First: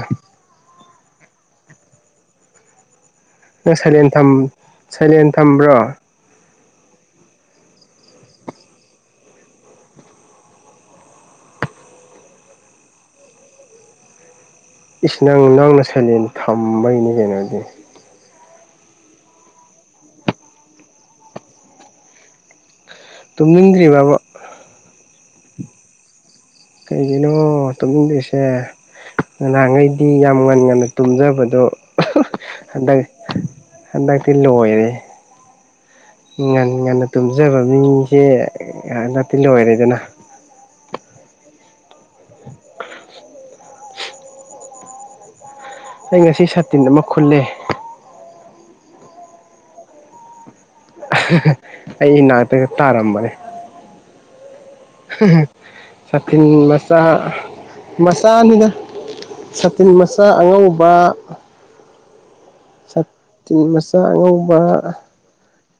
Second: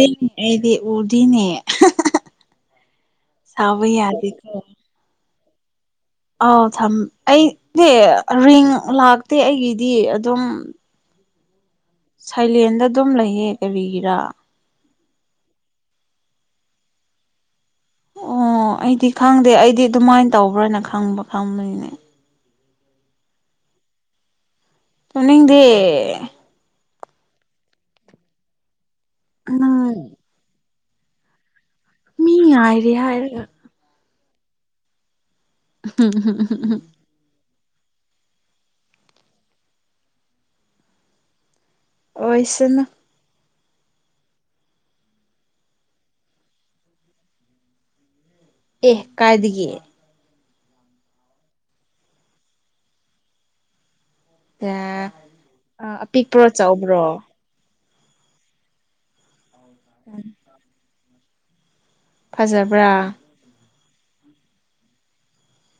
[unintelligible] ꯑꯩꯗꯤ ꯎꯗꯤꯅꯦ ꯅꯪ ꯁꯥꯕ ꯁꯥꯏꯂꯦꯟ ꯊꯝ ꯌꯥꯗꯦꯀꯣ ꯁꯥꯏꯂꯦꯟ ꯊꯝꯕ꯭ꯔꯣ ꯑꯧ ꯊꯝ ꯑꯩꯗꯤ ꯔꯤꯡ ꯂꯥꯛꯇꯦ ꯑꯩꯒꯤꯗꯤ ꯑꯗꯨꯝ ꯁꯥꯏꯂꯦꯟꯗ ꯑꯗꯨꯝ ꯂꯩꯌꯦ ꯀꯔꯤꯒꯤꯔꯥ ꯏꯁ ꯅꯪ ꯅꯪꯅ ꯁꯥꯏꯂꯦꯟ ꯊꯝꯕꯒꯤꯅꯤ ꯀꯩꯅꯣ ꯑꯗꯨꯗꯤ ꯑꯣ ꯑꯩꯗꯤ ꯈꯪꯗꯦ ꯑꯩꯗꯤ ꯑꯗꯨꯃꯥꯏꯅ ꯇꯧꯕ꯭ꯔꯅ ꯈꯪꯕ ꯈꯪꯕꯅꯤꯅꯦ ꯇꯨꯝꯅꯤꯡꯗ꯭ꯔꯤꯕ ꯕ ꯇꯨꯝꯅꯤꯡꯗꯦ ꯀꯩꯒꯤꯅꯣ ꯇꯧꯅꯤꯡꯗ꯭ꯔꯤꯁꯦ ꯅꯍꯥꯡꯈꯩꯗꯤ ꯅꯪ ꯌꯥꯝ ꯉꯟ ꯉꯟ ꯇꯨꯝꯖꯕꯗꯣ ꯃꯤ ꯉꯥꯏꯔꯤ ꯍꯟꯗꯛ ꯍꯥꯏꯔꯒ ꯍꯟꯗꯛꯇꯤ ꯂꯣꯏꯔꯦ ꯉꯟ ꯉꯟꯅ ꯇꯨꯝꯖꯕ ꯃꯤꯁꯦ ꯍꯟꯗꯛꯇꯤ ꯂꯣꯏꯔꯦꯗꯅ ꯑꯣꯏꯁꯅꯨ ꯑꯩ ꯉꯁꯤ ꯁꯥꯇꯤꯟ ꯑꯃ ꯈꯨꯜꯂꯦ ꯑꯦ ꯀꯥꯏꯗꯒꯤ [unintelligible] ꯑꯩ ꯏꯅꯥꯛꯇꯒ ꯇꯥꯔꯝꯕꯅꯦ ꯁꯥꯇꯤꯟ ꯑꯄꯤꯛꯄ꯭ꯔꯣ ꯃꯥꯆꯥ ꯆꯥꯎꯕ꯭ꯔꯣ ꯃꯆꯥꯅꯤꯗ ꯁꯥꯇꯤꯟ ꯃꯆꯥ ꯑꯉꯧꯕ ꯐꯖꯕ꯭ꯔꯥ ꯇꯤꯟ ꯃꯆꯥ ꯑꯉꯧꯕ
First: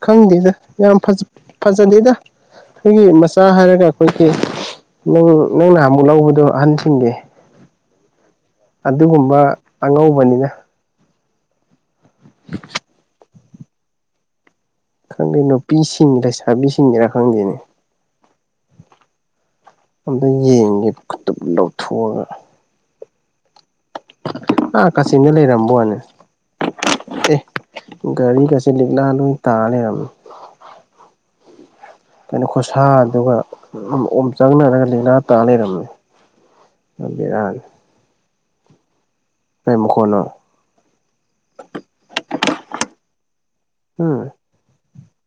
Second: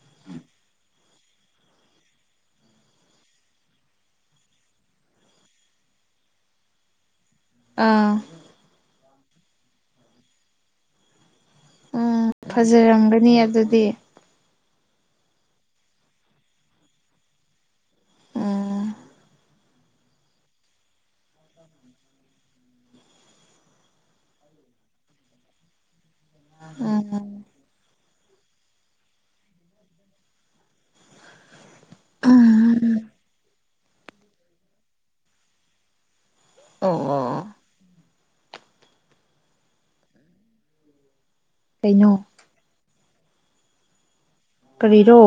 ꯈꯪꯗꯦꯗ ꯌꯥꯝ ꯐꯖꯗꯦꯗ ꯑꯩꯈꯣꯏꯒꯤ ꯃꯆꯥ ꯍꯥꯏꯔꯒ ꯑꯩꯈꯣꯏꯒꯤ ꯅꯪ ꯅꯪꯅ ꯅꯍꯥꯟꯑꯃꯨꯛ ꯂꯧꯕꯗꯣ ꯑꯍꯟꯁꯤꯡꯒꯤ ꯑꯥ ꯑꯗꯨꯒꯨꯝꯕ ꯑꯉꯧꯕꯅꯤꯗ ꯎꯝ ꯐꯖꯔꯝꯒꯅꯤ ꯑꯗꯨꯗꯤ ꯈꯪꯗꯦ ꯅꯨꯄꯤꯁꯤꯡ ꯂꯩꯁꯥꯕꯤꯁꯤꯡꯒꯤꯔꯥ ꯈꯪꯗꯦꯅꯦ ꯎꯝ ꯑꯗ ꯌꯦꯡꯒꯦ ꯈꯨꯇꯞ ꯂꯧꯊꯣꯛꯑꯒ ꯑꯥ ꯀꯥꯆꯤꯡꯗ ꯂꯩꯔꯝꯕ ꯋꯥꯅꯦ ꯎꯝ ꯑꯦ ꯒꯥꯔꯤꯒꯁꯦ ꯂꯤꯛꯂꯥ ꯂꯣꯏ ꯇꯥꯔ ꯂꯩꯔꯝꯃꯦ ꯀꯩꯅꯣ ꯈꯨꯠꯁꯥ ꯎꯝ ꯗꯨꯒ ꯑꯣꯝ ꯆꯥꯛꯔꯒ ꯂꯤꯛꯅꯥ ꯇꯥ ꯂꯩꯔꯝꯃꯤ ꯑꯣ ꯑꯣ ꯕꯦꯔꯥꯅꯤ ꯀꯔꯤ ꯃꯈꯣꯟꯅꯣ ꯀꯩꯅꯣ [unintelligible] ꯎꯝ ꯀꯔꯤꯔꯣ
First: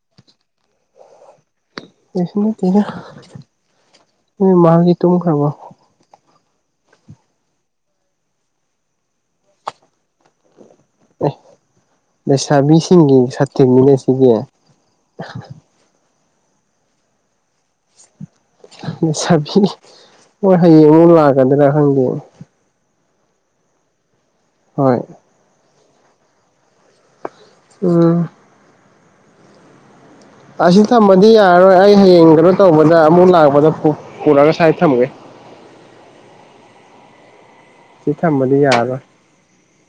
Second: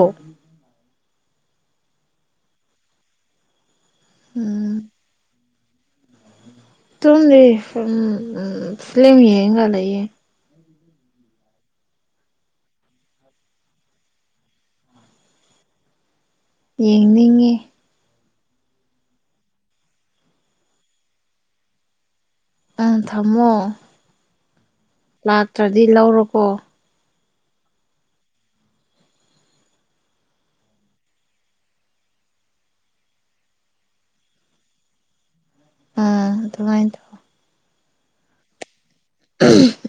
ꯀꯩꯁꯨ ꯅꯠꯇꯦꯗ ꯅꯣꯏ ꯎꯝ ꯃꯥꯗꯤ ꯇꯨꯝ ꯈ꯭ꯔꯕꯣ ꯇꯨꯝꯗꯤ ꯎꯝ ꯐꯤꯂꯝ ꯌꯦꯡꯉꯒ ꯂꯩꯌꯦ ꯑꯦ ꯂꯩꯁꯥꯕꯤꯁꯤꯡꯒꯤ ꯁꯥꯇꯤꯟꯗꯨꯅꯤ ꯁꯤꯗꯤ ꯌꯦꯡꯅꯤ [unintelligible] ꯃꯣꯏ ꯍꯌꯦꯡ ꯑꯃꯨꯛ ꯂꯥꯛꯀꯗ꯭ꯔꯥ ꯈꯪꯗꯦ ꯎꯝ ꯊꯝꯃꯣ ꯍꯣꯏ ꯂꯥꯛꯇ꯭ꯔꯗꯤ ꯂꯧꯔꯣꯀꯣ ꯎꯝ ꯑꯁꯤ ꯊꯝꯕꯗꯤ ꯌꯥꯔꯔꯣꯏ ꯑꯩ ꯍꯌꯦꯡ ꯀꯩꯅꯣ ꯇꯧꯕꯗ ꯑꯃꯨꯛ ꯂꯥꯛꯄꯗ ꯄꯨꯔꯒ ꯁ꯭ꯋꯥꯥꯏ ꯊꯝꯒꯦ ꯑꯝ ꯑꯗꯨꯃꯥꯏꯅ ꯇꯧ ꯁꯤ ꯊꯝꯕꯗꯤ ꯌꯥꯔꯥꯔꯣꯢ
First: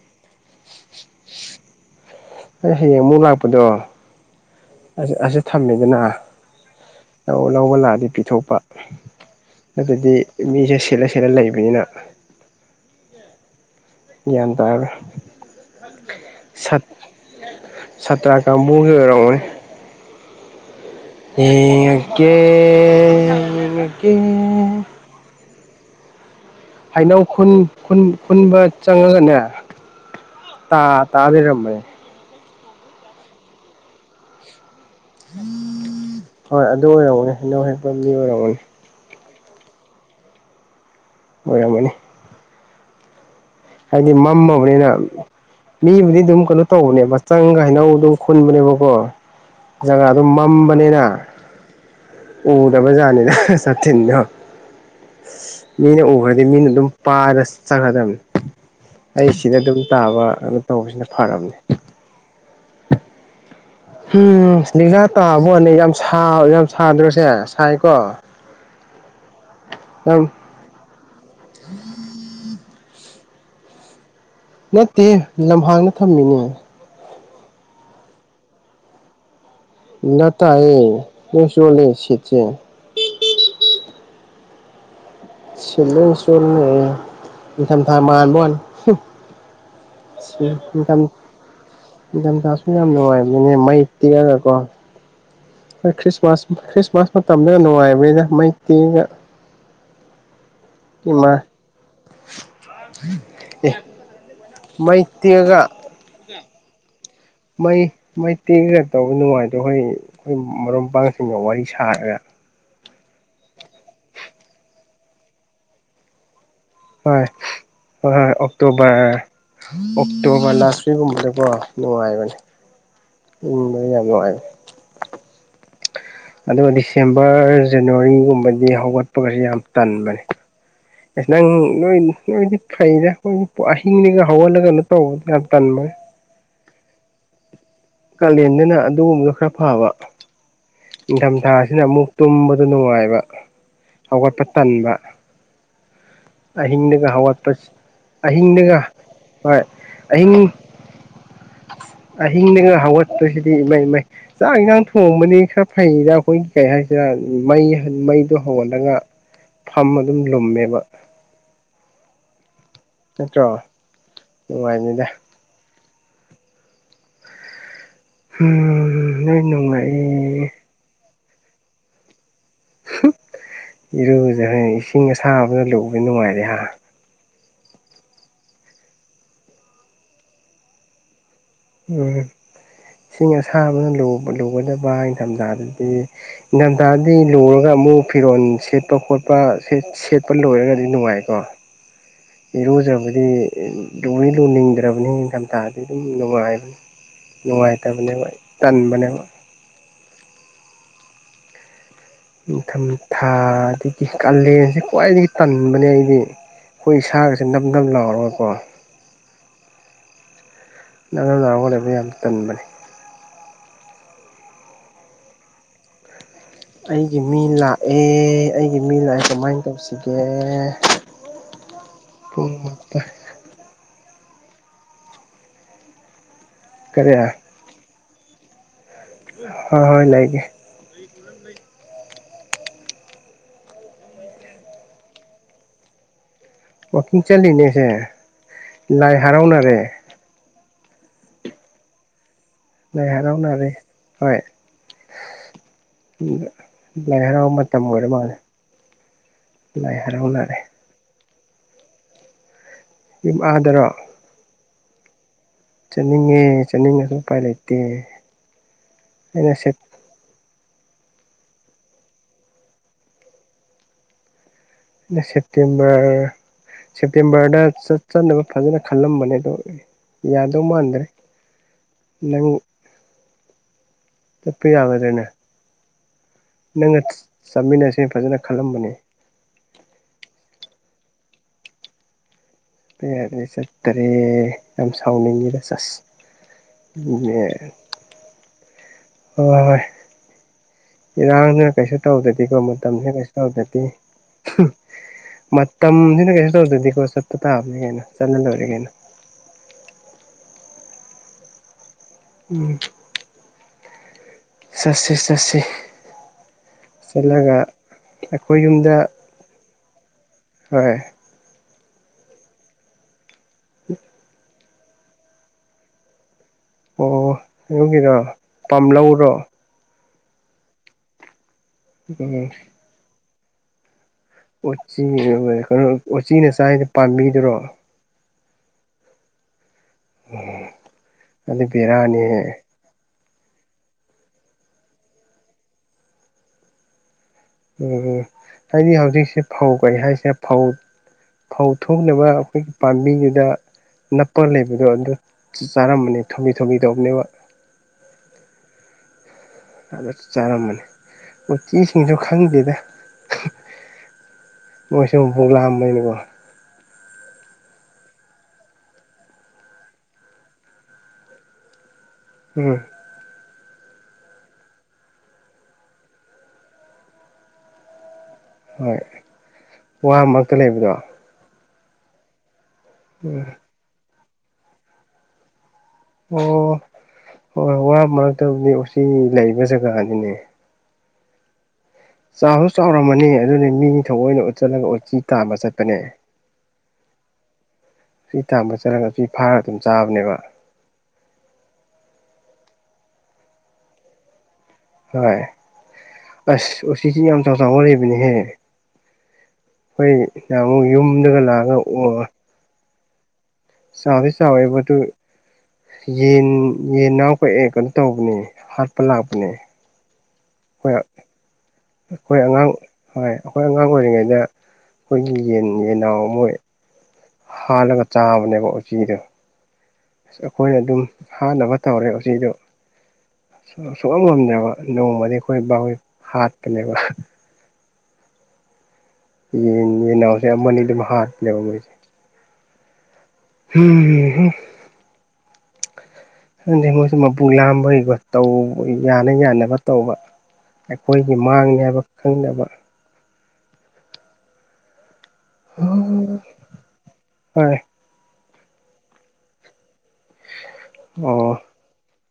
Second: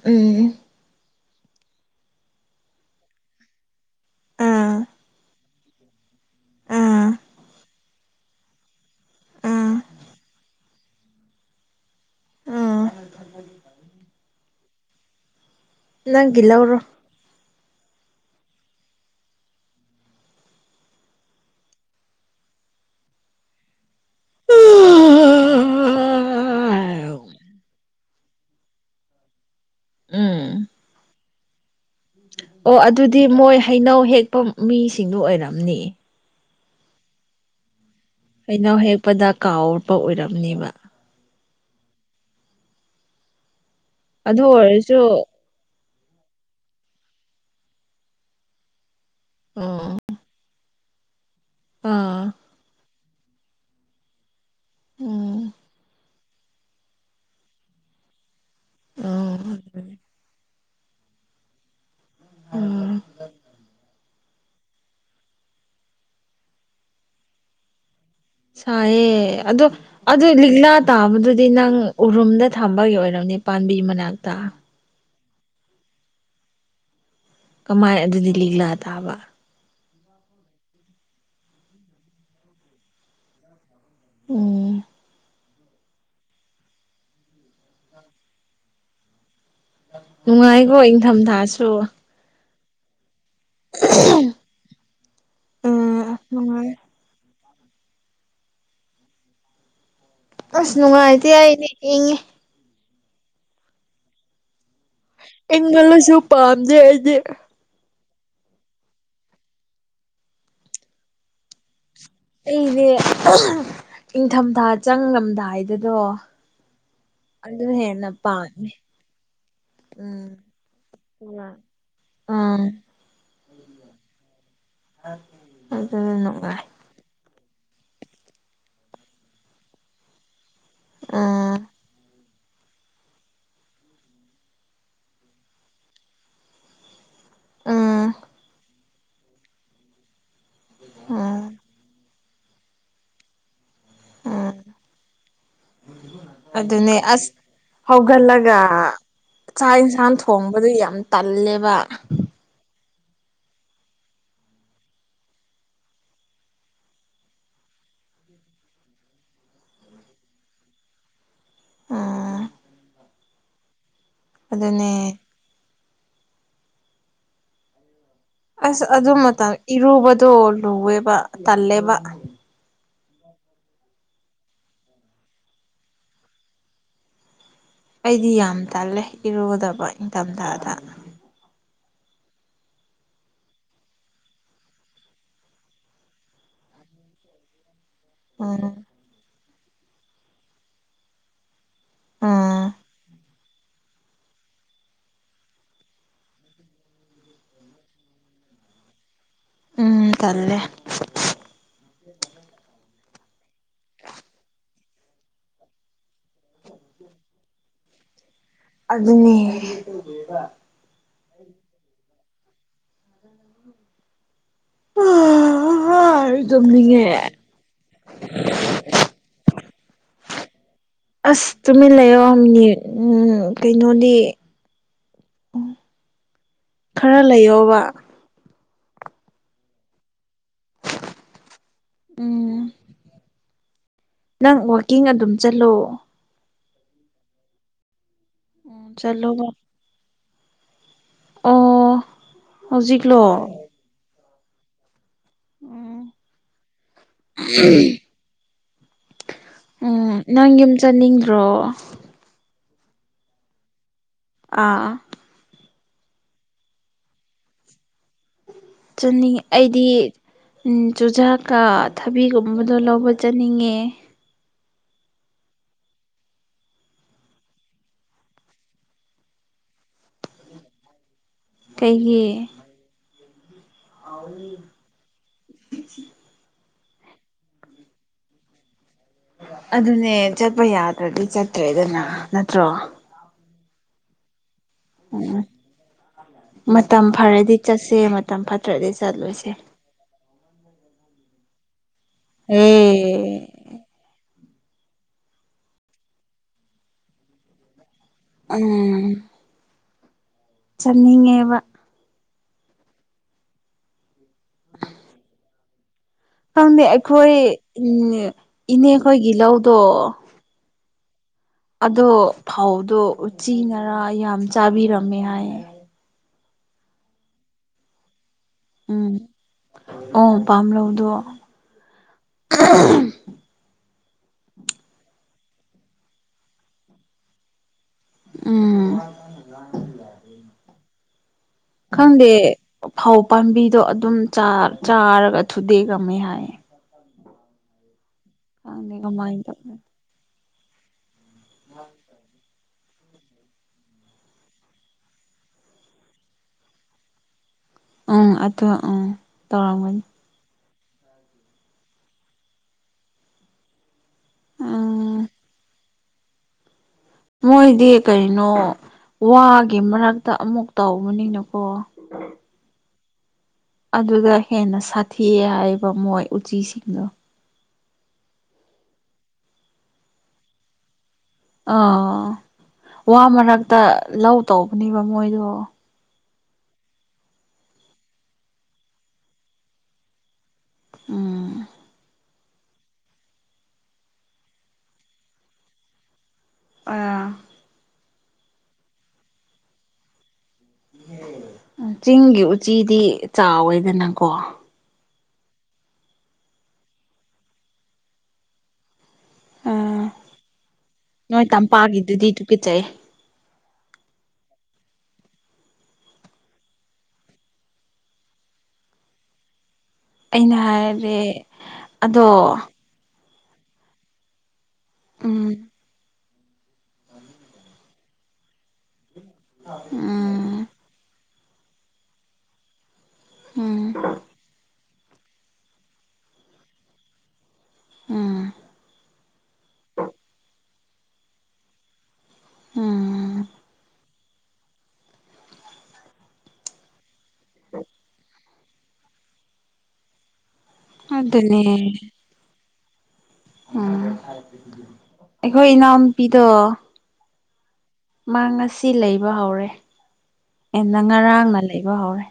ꯎꯝ ꯑꯩ ꯍꯌꯦꯡ ꯑꯃꯨꯛ ꯂꯥꯛꯄꯗꯣ ꯑꯥ ꯑꯁꯤꯁ ꯊꯝꯃꯦꯗꯅ ꯑꯥ ꯂꯧ ꯂꯧꯕ ꯂꯥꯛꯑꯗꯤ ꯄꯤꯊꯣꯛꯄ ꯑꯥ ꯑꯗꯨꯕꯗꯤ ꯃꯤꯁꯦ ꯁꯦꯠꯂ ꯁꯦꯠꯂ ꯂꯩꯕꯅꯤꯅ ꯑꯥ ꯒ꯭ꯌꯥꯟꯗ ꯅꯪꯒꯤ ꯂꯧꯔꯣ ꯁꯠ ꯁꯥꯇ꯭ꯔ ꯀꯥꯡꯕꯨꯒꯤ ꯑꯣꯏꯔꯝꯃꯅꯦ ꯌꯦ ꯀꯦ [inaudible] ꯍꯩꯅꯧ ꯈꯨꯟ ꯈꯨꯟꯕ ꯆꯪꯉꯒꯅꯦ ꯎꯝ ꯇꯥ ꯇꯥ ꯂꯩꯔꯝꯃꯦ ꯑꯣ ꯑꯗꯨꯗꯤ ꯃꯣꯏ ꯍꯩꯅꯧ ꯍꯦꯛꯄ ꯃꯤꯁꯤꯡꯗꯨ ꯑꯣꯏꯔꯝꯅꯤ ꯍꯣꯏ ꯑꯗꯨ ꯑꯣꯏꯔꯔꯕꯅꯦ ꯍꯥꯏꯗꯧ ꯍꯦ ꯀꯕꯔꯝ [inaudible] ꯀꯩꯅꯧ ꯍꯦꯛꯄꯗ ꯀꯥꯎꯔꯄ ꯑꯣꯏꯔꯝꯅꯦꯕ ꯑꯣꯏꯔꯝꯒꯅꯤ ꯍꯥꯏꯗꯤ ꯑꯗꯨ ꯃꯝꯃꯕꯅꯤꯅ ꯑꯣꯏꯔꯁꯨ ꯃꯤꯕꯨꯗꯤ ꯑꯗꯨꯝ ꯀꯩꯅꯣ ꯇꯧꯕꯅꯦꯕ ꯆꯪꯒ ꯍꯩꯅꯧ ꯑꯗꯨꯝ ꯈꯨꯟꯕꯅꯦꯕꯀꯣ ꯑꯣ ꯖꯒꯥ ꯑꯗꯨ ꯃꯝꯕꯅꯤꯅ ꯑꯥ ꯎꯗꯕ ꯗ ꯁꯥ ꯊ ꯎꯝ ꯃꯤꯅ [inaudible] ꯑꯗꯩ ꯃꯤꯅ ꯑꯗꯨꯝ ꯄꯥꯏꯔ ꯆꯠꯒꯗꯝꯕꯅꯤ ꯑꯩ ꯎꯝ ꯁꯤꯗ ꯑꯗꯨꯝ ꯇꯥꯕ ꯑꯗꯨꯩꯅꯣ ꯇꯧꯕꯁꯤꯅ ꯐꯔꯕꯅꯤ ꯑꯣ ꯎꯝ ꯦꯒꯥꯥ ꯇꯥꯕꯣꯅꯦ ꯌꯥꯝ ꯌꯥꯝ ꯁꯥꯗ꯭ꯔꯣꯁꯦ ꯁꯥꯏꯀꯣ ꯁꯑꯌꯦ ꯑꯗꯨꯗ ꯌꯥꯝ ꯑꯗꯨ ꯂꯤꯅꯥꯠ ꯇꯥꯕꯗꯨꯗꯤ ꯅꯪ ꯎꯔꯨꯝꯗ ꯊꯝꯕꯒꯤ ꯑꯣꯏꯔꯕꯅꯦ ꯄꯥꯝꯕꯤ ꯃꯅꯥꯛꯇ ꯅꯠꯇꯦ ꯂꯝꯍꯥꯡꯅ ꯊꯝꯃꯤꯅꯦ ꯀꯃꯥꯏ ꯑꯗꯨꯗꯤ ꯂꯤꯛꯂꯥ ꯇꯥꯕ ꯅ ꯇꯥꯏꯌꯦ ꯂꯣꯢ ꯆꯣꯠꯂꯦ ꯁꯤꯁꯦ ꯎꯝ ꯁꯤꯜꯂ ꯁꯣꯟ ꯏꯟꯊꯝ ꯊꯥ ꯃꯥꯟꯕꯩ ꯋꯥꯅꯤ ꯅꯨꯡꯉꯥꯏꯈꯣ ꯏꯪꯊꯝꯊꯥꯁꯨ ꯀꯥꯁꯃꯤꯔ ꯌꯥꯝꯝ ꯂꯅꯨꯡ ꯅꯦ ꯃꯩ ꯇꯤꯔꯒꯀꯣ ꯎꯝ ꯈ꯭ꯔꯤꯁꯃꯥꯁ ꯅꯨꯡꯉꯥꯏ ꯈ꯭ꯔꯤꯁꯃꯥꯁ ꯃꯇꯝꯗꯨꯅ ꯅꯨꯡꯉꯥꯏꯕꯅꯤꯗ ꯃꯩꯛꯇꯤꯒ ꯑꯁ ꯅꯨꯡꯉꯥꯏꯇꯦ ꯏꯃꯥ ꯑꯩꯅꯦ ꯏꯡꯉꯦ ꯑꯦ ꯃꯩ ꯇꯤꯛꯑꯒ ꯑꯩꯉꯜꯂꯁꯨ ꯄꯥꯝꯖꯩ ꯑꯩꯗꯤ ꯃꯩ ꯃꯩ ꯇꯦꯛꯉꯒ ꯇꯧꯕ ꯅꯨꯡꯉꯥꯏꯗꯣ ꯑꯩꯈꯣꯏ ꯑꯩꯈꯣꯏ ꯃꯔꯨꯞ ꯃꯄꯥꯡꯁꯤꯡꯒ ꯋꯥꯔꯤ ꯁꯥꯔꯒ ꯑꯩꯅꯦ ꯏꯪꯊꯝꯊꯥ ꯆꯪꯉꯝꯗꯥꯏꯗꯗꯣ ꯍꯣꯏ ꯍꯣꯏ ꯍꯣꯏ ꯄꯥꯝꯃꯦ ꯑꯣꯛꯇꯣꯕꯔ ꯎꯝ ꯑꯣꯛꯇꯣꯕꯔ ꯂꯥꯁ ꯋꯤꯒꯨꯝꯕꯗꯀꯣ ꯅꯨꯡꯉꯥꯏꯕꯅꯦ ꯎꯝ ꯎꯝꯗꯤ ꯌꯥꯝ ꯅꯨꯡꯉꯥꯏꯦ ꯑꯗꯨꯅ ꯅꯨꯡꯉꯥꯏ ꯑꯗꯨꯒ ꯗꯤꯁꯦꯝꯕꯔ ꯖꯅꯋꯥꯔꯤꯒꯨꯝꯕꯗꯤ ꯍꯧꯒꯠꯄꯒꯁꯨ ꯌꯥꯝ ꯇꯟꯕꯅꯦ ꯑꯩꯁ ꯎꯝ ꯅꯪꯣꯏ ꯅꯣꯏꯗꯤ ꯐꯩꯔꯦ ꯅꯣꯏꯗꯤ ꯑꯍꯤꯡꯅꯤꯒ ꯍꯧꯍꯜꯂꯒꯅ ꯇꯧꯕ ꯌꯥꯝ ꯇꯟꯕꯣꯏ ꯎꯝ ꯀꯥꯂꯦꯟꯗꯅ ꯑꯗꯨꯒꯨꯝꯕꯗꯣ ꯈꯔ ꯐꯕ ꯎꯝ ꯅꯤꯡꯊꯝꯊꯥ ꯑꯁꯤꯅ ꯑꯃꯨꯛ ꯇꯨꯝꯕꯗ ꯅꯨꯡꯉꯥꯏꯕ ꯍꯧꯒꯠꯄ ꯇꯟꯕ ꯑꯗꯨ ꯑꯗꯨꯅꯦ ꯑꯍꯤꯡꯗꯒ ꯑꯁ ꯍꯧꯒꯠꯄ ꯍꯧꯒꯜꯂꯒ ꯑꯍꯤꯡꯗꯒ ꯍꯣꯏ ꯆꯥꯛ ꯌꯦꯟꯁꯥꯡ ꯑꯍꯤꯡ ꯊꯣꯡꯕꯗꯨ ꯌꯥꯝ ꯇꯜꯂꯦꯕ ꯑꯍꯤꯡꯗꯒ ꯍꯧꯒꯠꯄꯁꯤꯗꯤ ꯏꯃꯩ ꯏꯃꯩ ꯆꯥꯛ ꯌꯦꯟꯖꯥꯡ ꯊꯣꯡꯕꯅꯤ ꯈꯔ ꯐꯩꯗ ꯑꯩꯈꯣꯏ ꯀꯩ ꯍꯥꯏꯁꯤꯅ ꯃꯩ ꯃꯩꯗꯣ ꯍꯧꯒꯠꯂꯒ ꯐꯝ ꯑꯗꯨꯝ ꯂꯨꯝꯃꯦꯕ ꯑꯥ ꯅꯠꯇ꯭ꯔꯣ ꯅꯨꯡꯉꯥꯏꯕꯅꯤꯗ ꯑꯗꯨꯅꯦ ꯑꯁ ꯑꯗꯨ ꯅꯣꯏ ꯃꯇꯝ ꯏꯔꯨꯕꯗꯣ ꯅꯨꯡꯉꯥꯏꯌꯦ ꯂꯨꯑꯦꯕ ꯇꯜꯂꯦꯕ ꯏꯔꯨꯖ ꯍꯥꯏ ꯏꯁꯤꯡ ꯑꯁꯥꯕꯅ ꯂꯨꯕ ꯅꯨꯡꯉꯥꯏꯕꯅ‌‌ꯦ ꯍꯥ ꯑꯩꯗꯤ ꯌꯥꯝ ꯇꯜꯂꯦ ꯏꯔꯨꯗꯕ ꯏꯪꯊꯝꯊꯥꯗ ꯎꯝ ꯏꯁꯤꯡ ꯑꯁꯥꯕꯅ ꯂꯨ ꯂꯨꯒꯗꯕ ꯅꯤꯡꯊꯝꯊꯥꯗꯗꯤ ꯅꯤꯡꯊꯝꯊꯥꯗꯤ ꯂꯨꯔꯒ ꯑꯃꯨꯛ ꯐꯤꯔꯣꯜ ꯎꯝ ꯁꯦꯠꯄ ꯈꯣꯠꯄ ꯁ‌ ꯁꯦꯠꯄ ꯂꯣꯏꯔꯒꯗꯤ ꯅꯨꯡꯉꯥꯏꯀꯣ ꯎꯝ ꯏꯔꯨꯖꯕꯗꯤ ꯏ ꯂꯨꯗꯤ ꯂꯨꯅꯤꯡꯗ꯭ꯔꯕꯅꯤ ꯅꯤꯡꯊꯝꯊꯥꯗꯤ ꯑꯗꯨꯝ ꯅꯨꯡꯉꯥꯏꯕꯅꯤ ꯅꯨꯡꯉꯥꯏꯇꯕꯅꯦꯕ ꯇꯟꯕꯅꯦꯕ ꯎꯝ ꯇꯜꯂꯦ ꯅꯤꯡꯊꯝ ꯊꯥꯗꯒꯤ ꯀꯥꯂꯦꯟꯁ‌ꯦ ꯈ꯭ꯋꯥꯏꯗꯒꯤ ꯇꯟꯕꯅꯦ ꯑꯩꯗꯤ ꯑꯩꯈꯣꯏ ꯏꯁꯥꯒꯁꯦ ꯅꯝ ꯅꯝ ꯂꯥꯎꯔꯒꯀꯣ ꯑꯗꯨꯅꯦ ꯅꯥ [unintelligible] ꯒ ꯂꯩꯕ ꯌꯥꯝ ꯇꯟꯕꯅꯤ ꯇꯨꯝꯅꯤꯡꯉꯦ ꯑꯩꯒꯤ ꯃꯤ ꯂꯥꯛꯑꯦ ꯑꯩꯒꯤ ꯃꯤ ꯂꯥꯛꯑꯦ ꯀꯃꯥꯏꯅ ꯇꯧꯁꯤꯒꯦ ꯑꯁ ꯇꯨꯃꯤꯟ ꯂꯩꯌꯣ ꯄꯨꯡ ꯃꯤꯅꯤꯠ ꯃꯥꯄꯜ ꯎꯝ ꯀꯩꯅꯣꯗꯤ ꯀꯔꯤ ꯈꯔ ꯂꯩꯌꯣꯕ ꯍ ꯍꯣꯏ ꯂꯩꯒꯦ ꯎꯝ ꯅꯪ ꯋꯥꯥꯛꯀꯤꯡ ꯑꯗꯨꯝ ꯆꯠꯂꯣ ꯋꯥꯛꯀꯤꯡ ꯆꯠꯂꯤꯅꯦ ꯑꯁꯦ ꯎꯝ ꯂꯥꯏ ꯆꯠꯂꯣꯕ ꯍꯔꯥꯎꯅꯔꯦ ꯑꯣ ꯂꯩꯥꯏ ꯍꯧꯖꯤꯛꯂꯣ ꯍꯔꯥꯎꯅꯔ‌ꯦ ꯍꯣꯏ ꯎꯝ ꯂꯥꯏ ꯍꯔꯥꯎ ꯃꯇꯝ ꯑꯣꯏꯔ ꯃꯥꯜꯂꯦ ꯂꯥꯏ ꯎꯝ ꯅꯪ ꯍꯔꯥꯎꯅꯔꯦ ꯌꯨꯝ ꯆꯠꯅꯤꯡꯗ꯭ꯔꯣ ꯌꯨꯝ ꯑꯥꯗꯔꯣ ꯑꯥ ꯆꯠꯅꯤꯡꯉꯦ ꯆꯠꯅꯤꯡꯉꯁꯨ ꯎꯄꯥꯏ ꯂꯩꯇꯦ ꯆꯅꯤꯡꯉꯤ ꯑꯩꯅ ꯑꯩꯗꯤ ꯎꯝ ꯆꯨꯖꯥꯛꯀ ꯊꯕꯤꯒꯨꯝꯕꯗꯣ ꯂꯧꯕ ꯆꯠꯅꯤꯡꯉꯦ ꯁꯦꯞꯇꯦꯝꯕꯔ ꯁꯦꯞꯇꯦꯝꯕꯔꯗ ꯆꯠ ꯆꯠꯅꯕ ꯐꯖꯅ ꯈꯜꯂꯝꯕꯅꯦ ꯑꯗꯣ ꯌꯥꯗꯧ ꯃꯥꯟꯗ꯭ꯔꯦ ꯀꯩꯒꯤ ꯅꯪ ꯆꯠꯄ ꯌꯥꯔ‌ꯣꯏꯗꯅꯦ ꯅꯪꯅ ꯆꯠ ꯆꯠꯃꯤꯟꯅꯁ‌ꯦ ꯐꯖꯅ ꯈꯜꯂꯝꯕꯅꯦ ꯑꯗꯨꯅꯦ ꯆꯠꯄ ꯌꯥꯗ꯭ꯔꯗꯤ ꯆꯠꯇ꯭ꯔꯦꯗꯅ ꯅꯠꯇ꯭ꯔꯣ ꯑꯩ ꯑꯗ ꯆꯠꯇꯔꯦ ꯌꯥꯝ ꯎꯝ ꯁꯥꯎꯅꯤꯡꯉꯤꯔꯥ ꯆꯥꯁ ꯃꯇꯝ ꯐꯔꯗꯤ [unintelligible] ꯆꯠꯁꯦ ꯃꯇꯝ ꯐꯠꯇ꯭ꯔꯗꯤ ꯆꯠꯂ‌ꯣꯏꯁꯦ ꯏꯔꯥꯡꯅ ꯀꯩꯁꯨ ꯇꯧꯗꯗꯤꯀꯣ ꯃꯇꯝꯁꯤꯅ ꯀꯩꯁꯨ ꯑꯦ ꯇꯧꯗ ꯗꯤ ꯃꯇꯝꯁꯤꯅ ꯀꯩꯁꯨ ꯇꯧꯗꯗꯤꯀꯣ ꯆꯠꯄ ꯇꯥꯕꯅꯤ ꯀꯩꯅ ꯆꯠꯂ ꯂ‌ꯣꯏꯔ‌ꯦ ꯀꯩꯅ‌ꯣ ꯎꯝ ꯆꯠꯅꯤꯡꯉꯦꯕ ꯎꯝ ꯆꯠꯁ‌ꯦ ꯆꯠꯁ‌ꯦ ꯈꯪꯗꯦ ꯑꯩꯈꯣꯏ ꯎꯝ ꯑꯩꯈꯣꯏ ꯏꯅꯦ ꯌꯨꯝꯗ ꯈꯣꯏꯒꯤ ꯂꯧꯗꯣ ꯍꯣꯏ ꯑꯗꯣ ꯐꯧꯗꯣ ꯎꯁꯤꯤꯅꯔ ꯌꯥꯝ ꯆꯥꯕꯤꯔꯝꯃꯦ ꯍꯥꯏ ꯑꯣ ꯑꯗꯨꯒꯤꯔ ꯄꯥꯝ ꯎꯝ ꯂꯧꯔꯣ ꯑꯣ ꯄꯥꯝ ꯂꯧꯧꯗꯣ ꯎꯝ ꯎꯆꯤ ꯀꯩꯅꯣ ꯎꯆꯤꯅ ꯆꯥꯏꯁ ꯄꯥꯝꯕꯤꯗꯨꯔꯣ ꯎꯝ ꯎꯝ ꯈꯪꯗꯦ ꯐꯧ ꯄꯥꯝꯕꯤꯗꯣ ꯑꯗꯨꯝ ꯆꯥꯔꯒ ꯊꯨꯗꯦ ꯀꯝꯃꯦ ꯍꯥꯏꯌꯦ ꯎꯝ ꯎ ꯈꯪꯗꯦ ꯍꯥꯏꯗꯤ ꯀꯃꯥꯏꯅ ꯍꯧꯖꯤꯛꯁꯤꯦ ꯐꯧ ꯇꯧꯕꯅꯣ ꯀꯩ ꯍꯥꯏꯁꯦ ꯐꯧ ꯐꯧ ꯊꯣꯛꯅꯕ ꯑꯩꯈꯣꯏꯒꯤ ꯄꯥꯝꯕꯤꯗꯨꯗ ꯅꯞꯄꯒ ꯂꯩꯕꯗꯣ ꯑꯗꯨ ꯆꯥꯔꯝꯕꯅꯤ ꯊꯣꯕꯤ ꯊꯣꯝꯕꯤ ꯇꯧꯕꯅꯦꯕ ꯑꯝ ꯑꯗ ꯑꯥ ꯑꯗꯨꯗ ꯆꯥꯔꯝꯕꯅꯤ ꯎꯇꯤꯁꯤꯡꯁꯨ ꯈꯪꯗꯦꯗ ꯎꯝ ꯃꯣꯏꯁꯨꯐꯣꯛ ꯂꯥꯛꯑꯝꯃꯅꯦꯀꯣ ꯃꯣꯏꯗꯤ ꯀꯩꯅꯣ ꯋꯥꯒꯤ ꯃꯔꯛꯇ ꯑꯃꯨꯛ ꯇꯧꯕꯅꯤꯅꯀꯣ ꯎꯝ ꯑꯗꯨꯗ ꯍꯦꯟꯅ ꯁꯥꯊꯤ ꯍꯥꯏꯕ ꯃꯣꯏ ꯎꯆꯤꯁꯤꯡꯗꯣ ꯍꯣꯏ ꯋꯥ ꯃꯔꯛꯇ ꯂꯩꯕꯗꯣ ꯑꯥ ꯋꯥ ꯎꯝ ꯃꯔꯛꯇ ꯂꯧ ꯇꯧꯕꯅꯦꯕ ꯃꯣꯏꯗꯣ ꯑꯣ ꯍꯣꯏ ꯋꯥ ꯃꯔꯛꯇꯕꯗꯤ ꯎꯆ ꯂꯩꯕ ꯖꯒꯥꯅꯤꯅꯦ ꯎꯝ ꯆꯥꯛꯁꯨ ꯆꯥꯎꯔꯝꯃꯅꯤ ꯑꯗꯨꯅꯦ ꯃꯤ ꯊꯑꯣꯏꯅ ꯎꯠꯆꯜꯂꯒ ꯎꯆꯤ ꯇꯥꯕ ꯆꯠꯄꯅꯦ ꯑ ꯆ ꯊꯥꯝꯕ ꯆꯠꯂꯒ ꯁꯤ ꯐꯥꯔꯒ ꯑꯗꯨꯝ ꯆꯥꯕꯅꯦꯕ ꯆꯤꯡꯒꯤ ꯎꯆꯤꯗꯤ ꯆꯥꯎꯋꯦꯗꯅꯀꯣ ꯍꯣꯏ ꯑꯁ ꯎꯁꯤꯁꯤ ꯌꯥꯝ ꯆꯥꯎ ꯆꯥꯎꯅ ꯂꯩꯕꯅꯦꯍꯦ ꯑꯩꯈꯣꯏ ꯇꯥꯃꯨ ꯌꯨꯝꯗꯒ ꯂꯥꯛꯑꯒ ꯄꯤꯆꯩ ꯆꯕꯤ ꯁꯥꯎꯕꯗꯨ ꯌꯦꯟ ꯌꯦꯟ ꯉꯅꯥꯎ ꯀꯛꯑꯦ ꯀꯩꯅꯣ ꯇꯧꯕꯅꯦ ꯍꯥꯠꯄ ꯂꯥꯛꯄꯅꯦ ꯑꯩꯅ ꯑꯩꯈꯣꯏ ꯍꯥꯏꯔꯔꯦ ꯑꯗꯣ ꯑꯩꯈꯣꯏ ꯑꯉꯥꯡ ꯍꯣꯏ ꯑꯩꯈꯣꯏ ꯑꯉꯥꯡ ꯑꯣꯏꯔꯤꯉꯩꯗ ꯑꯩꯈꯣꯏꯒꯤ ꯎꯝ ꯌꯦꯟ ꯌꯦꯟꯅꯥꯎ ꯃꯣꯏ ꯄꯥꯜꯂꯒ ꯆꯥꯕꯅꯦꯕ ꯎꯆꯤꯗꯣ ꯎꯝ ꯑ ꯑꯩꯈꯣꯏꯅ ꯑꯗꯨꯝ ꯍꯥꯟꯅꯕ ꯇꯧꯔꯦ ꯎꯆꯤꯗꯣ ꯎꯝ ꯁꯣꯛꯑꯝ ꯉꯝꯗꯕ ꯅꯣꯡꯃꯗꯤ ꯑꯩꯈꯣꯏ ꯕꯥꯣꯏ ꯍꯥꯠꯄꯅꯦꯕ ꯎꯝ ꯌꯦꯟ ꯌꯦꯟꯅꯥꯎꯁꯦ ꯑꯃꯅꯤ ꯑꯅꯤ ꯑꯗꯨꯝ ꯍꯥꯔꯅꯦꯦꯕ ꯃꯣꯏꯁꯦ ꯎꯝ ꯎꯝ ꯈꯪꯗꯗꯤ ꯃꯣꯏꯁꯨ ꯃꯄꯨ ꯂꯥꯝꯕꯩꯀꯣ ꯇꯧꯕ ꯌꯥꯅ ꯌꯥꯅꯕ ꯇꯧꯕ ꯑꯩꯈꯣꯏꯒꯤ ꯑꯗꯨꯅꯦ ꯃꯥꯡꯅꯤ ꯍꯥꯏꯕ ꯈꯪꯅꯕ ꯎꯝ ꯑꯩꯈꯣꯏ ꯏꯅꯥꯎꯄꯤꯗꯣ ꯍꯣꯏ ꯃꯥ ꯉꯁꯤ ꯂꯩꯕ ꯍꯧꯔꯦ ꯌꯥꯝꯟꯅ ꯑꯣ ꯉꯔꯥꯡꯅ ꯂꯩꯕ ꯍꯧꯔꯦ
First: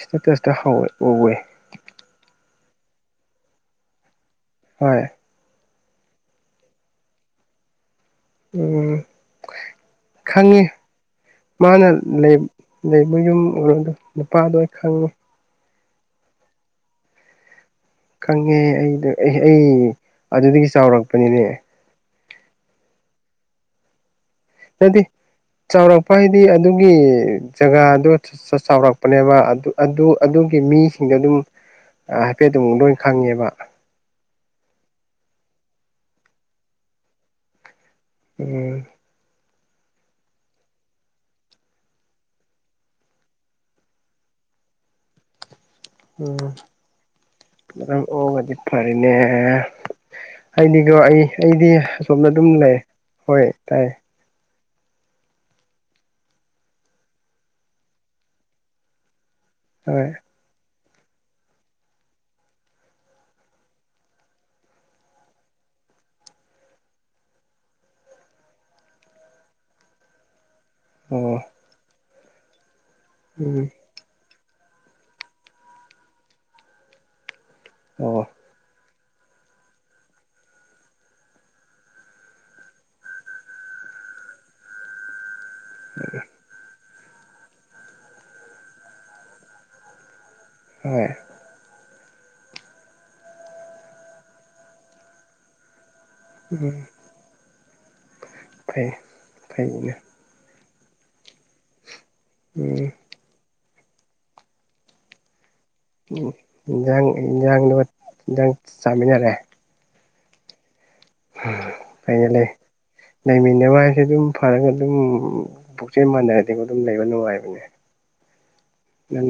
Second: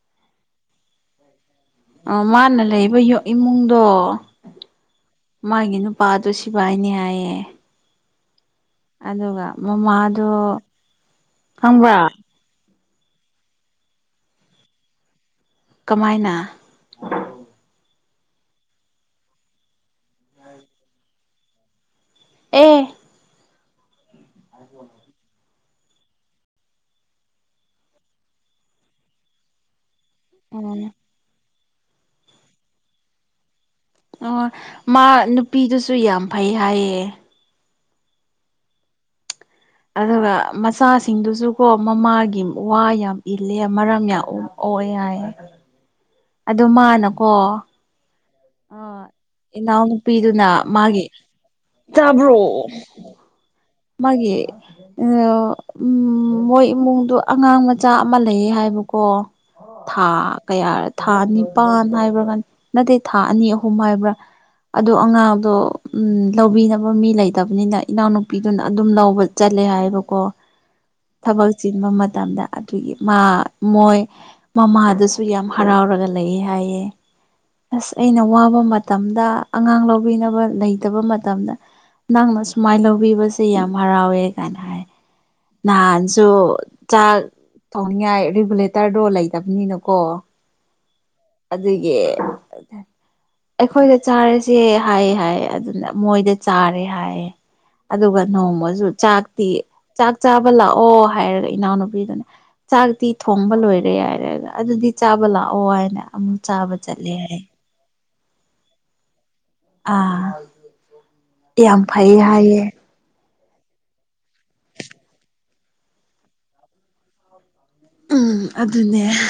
ꯁꯤꯇꯇꯁꯇ ꯍꯋꯦ ꯎꯋꯦ ꯑ ꯃꯥꯅ ꯂꯩꯕ ꯏꯃꯨꯡꯗꯣ ꯍꯣꯏ ꯃꯥꯒꯤ ꯅꯨꯄꯥꯗꯣ ꯁꯤꯕꯥꯏꯅꯦ ꯍꯥꯏꯌꯦ ꯎꯝ ꯑꯗꯨꯒ ꯃꯃꯥꯗꯣ ꯈꯪꯉꯤ ꯃꯥꯅ ꯈꯪꯕ꯭ꯔꯥ ꯂꯩ ꯑꯗꯩꯕ ꯌꯨꯝ ꯑꯣꯏꯔꯗꯣ ꯅꯨꯄꯥꯗꯣ ꯑꯩ ꯈꯪꯉꯤ [unintelligible] ꯀꯃꯥꯏꯅ ꯈꯪꯉꯦ ꯑꯩ ꯑꯩ ꯑꯩ ꯑꯗꯨꯗꯒꯤ ꯆꯥꯎꯔꯛꯄꯅꯤꯅꯦ ꯑꯦ ꯍꯥꯏꯗꯤ ꯆꯥꯎꯔꯛꯄ ꯍꯥꯏꯗꯤ ꯑꯗꯨꯒꯤ ꯖꯒꯥꯗꯣ ꯆꯥꯎꯔꯛꯄꯅꯦꯕ ꯑꯗꯨ ꯑꯗꯨ ꯑꯗꯨꯒꯤ ꯎꯝ ꯃꯤꯁꯤꯡꯗꯣ ꯑꯗꯨꯝ ꯍꯥꯏꯐꯦꯠꯇꯝ ꯂꯣꯏ ꯈꯪꯉꯦꯕ ꯑꯣ ꯃꯥ ꯅꯨꯄꯤꯗꯨꯁꯨ ꯌꯥꯝ ꯐꯩ ꯍꯥꯏꯌꯦ ꯎꯝ ꯑꯗꯨꯒ ꯃꯆꯥꯁꯤꯡꯗꯨꯁꯨꯀꯣ ꯃꯃꯥꯒꯤ ꯋꯥ ꯌꯥꯝ ꯏꯜꯂꯦ ꯃꯔꯝ ꯌꯥꯝ ꯑꯣ ꯌꯥꯏ ꯑꯗꯨ ꯃꯥꯅꯀꯣ ꯃ ꯑꯣꯖꯤ [unintelligible] ꯑꯥ ꯐꯔꯅꯦ ꯏꯅꯥꯎꯅꯨꯄꯤꯗꯨꯅ ꯑꯩꯗꯤꯀꯣ ꯃꯥꯒꯤ ꯑꯩ ꯑꯩꯗꯤ ꯑꯁꯣꯝꯅ ꯇꯥꯕ꯭ꯔꯣ ꯑꯗꯨꯝ ꯂꯩ ꯍꯣꯏ ꯇꯥꯏꯌꯦ ꯃꯥꯒꯤ ꯎꯝ ꯃꯣꯏ ꯏꯃꯨꯡꯗꯣ ꯑꯉꯥꯡ ꯃꯆꯥ ꯑꯃ ꯂꯩꯌꯦ ꯍꯥꯏꯕꯀꯣ ꯊꯥ ꯍꯣꯏ ꯀꯌꯥ ꯊꯥ ꯑꯅꯤꯄꯥꯟ ꯍꯥꯏꯕ꯭ꯔꯥ ꯀ ꯅꯠꯇꯦ ꯊꯥ ꯑꯅꯤ ꯑꯍꯨꯝ ꯍꯥꯏꯕ꯭ꯔꯥ ꯑꯗꯣ ꯑꯉꯥꯡꯗꯣ ꯎ ꯂꯧꯕꯤꯅꯕ ꯃꯤ ꯂꯩꯇꯕꯅꯤꯅ ꯏꯅꯥꯎꯅꯨ ꯅꯨꯄꯤꯗꯨꯅ ꯑꯗꯨꯝ ꯂꯧꯕ ꯆꯠꯂꯦ ꯍꯥꯏꯕꯀꯣ ꯑꯣ ꯊꯕꯛ ꯆꯤꯟꯕ ꯃꯇꯝꯗ ꯑꯗꯨꯒꯤ ꯃꯥ ꯎꯝ ꯃꯣꯏ ꯃꯃꯥꯗꯨꯁꯨ ꯌꯥꯝ ꯍꯔꯥꯎꯔꯒ ꯂꯩꯑ ꯍꯥꯏꯌꯦ ꯑꯁ ꯑꯣ ꯑꯩꯅ ꯋꯥꯕ ꯃꯇꯝꯗ ꯑꯉꯥꯡ ꯂꯧꯕꯤꯅꯕ ꯂꯩꯇꯕ ꯃꯇꯝꯗ ꯅꯪꯅ ꯁꯨꯃꯥꯏꯅ ꯂꯧꯕ ꯇꯕꯤꯕꯁꯦ ꯌꯥꯝ ꯍꯔꯥꯎꯋꯦ ꯀꯥꯏꯅ ꯍꯥꯏ ꯅꯍꯥꯟꯁꯨ ꯆꯥꯛ ꯊꯣꯡꯅꯤꯡꯉꯥꯏ ꯔꯤꯒꯨꯂꯦꯇꯔꯗꯣ ꯂꯩꯇꯕꯅꯤꯅꯀꯣ ꯍ [unintelligible] ꯑꯗꯨꯒꯤ ꯑꯩꯈꯣꯏꯗ ꯆꯥꯔꯁꯦ ꯍꯥꯏꯌꯦ ꯍꯥꯏ ꯑꯗꯨꯅ ꯃꯣꯏꯗ ꯎꯝ ꯆꯥꯔꯦ ꯍꯥꯏꯌꯦ ꯑꯗꯨꯒ ꯅꯣꯡꯃꯁꯨ ꯐꯩ ꯆꯥꯛꯇꯤ ꯐꯩꯅꯦ ꯆꯥꯛ ꯆꯥꯕ ꯂꯥꯛꯑꯣ ꯍꯥꯏꯔꯒ ꯏꯅꯥꯎꯅꯨꯄꯤꯗꯨꯅꯦ ꯎꯝ ꯆꯥꯛꯇꯤ ꯊꯣꯡꯕ ꯂꯣꯏꯔꯦ ꯌꯥꯏꯔꯦꯒ ꯑꯗꯨꯗꯤ ꯆꯥꯕ ꯂꯥꯛꯑꯣ ꯍꯥꯏꯅ ꯎ ꯑꯃꯨꯛ ꯆꯥꯕ ꯏꯟꯖꯥꯡ ꯆꯠꯂꯦ ꯍꯥꯏ ꯏꯟꯖꯥꯡꯗꯨ ꯏꯟꯖꯥꯡ ꯆꯥꯃꯤꯟꯅꯔꯦ ꯑꯥ ꯌꯥꯝ ꯐꯩꯌꯦ ꯐꯩꯅ ꯂꯩ ꯍꯥꯏꯌꯦ ꯂꯩꯃꯤꯟꯅꯕ ꯍꯥꯏꯁꯦ ꯑꯗꯨꯝ ꯐꯔꯒ ꯑꯗꯨꯝ ꯄꯨꯛꯆꯦꯟ ꯃꯥꯟꯅꯔꯗꯤꯀ ꯑꯗꯨꯝ ꯂꯩꯕ ꯅꯨꯡꯉꯥꯏꯕꯅꯦ ꯎꯝ ꯑꯗꯨꯅꯦ ꯅꯪ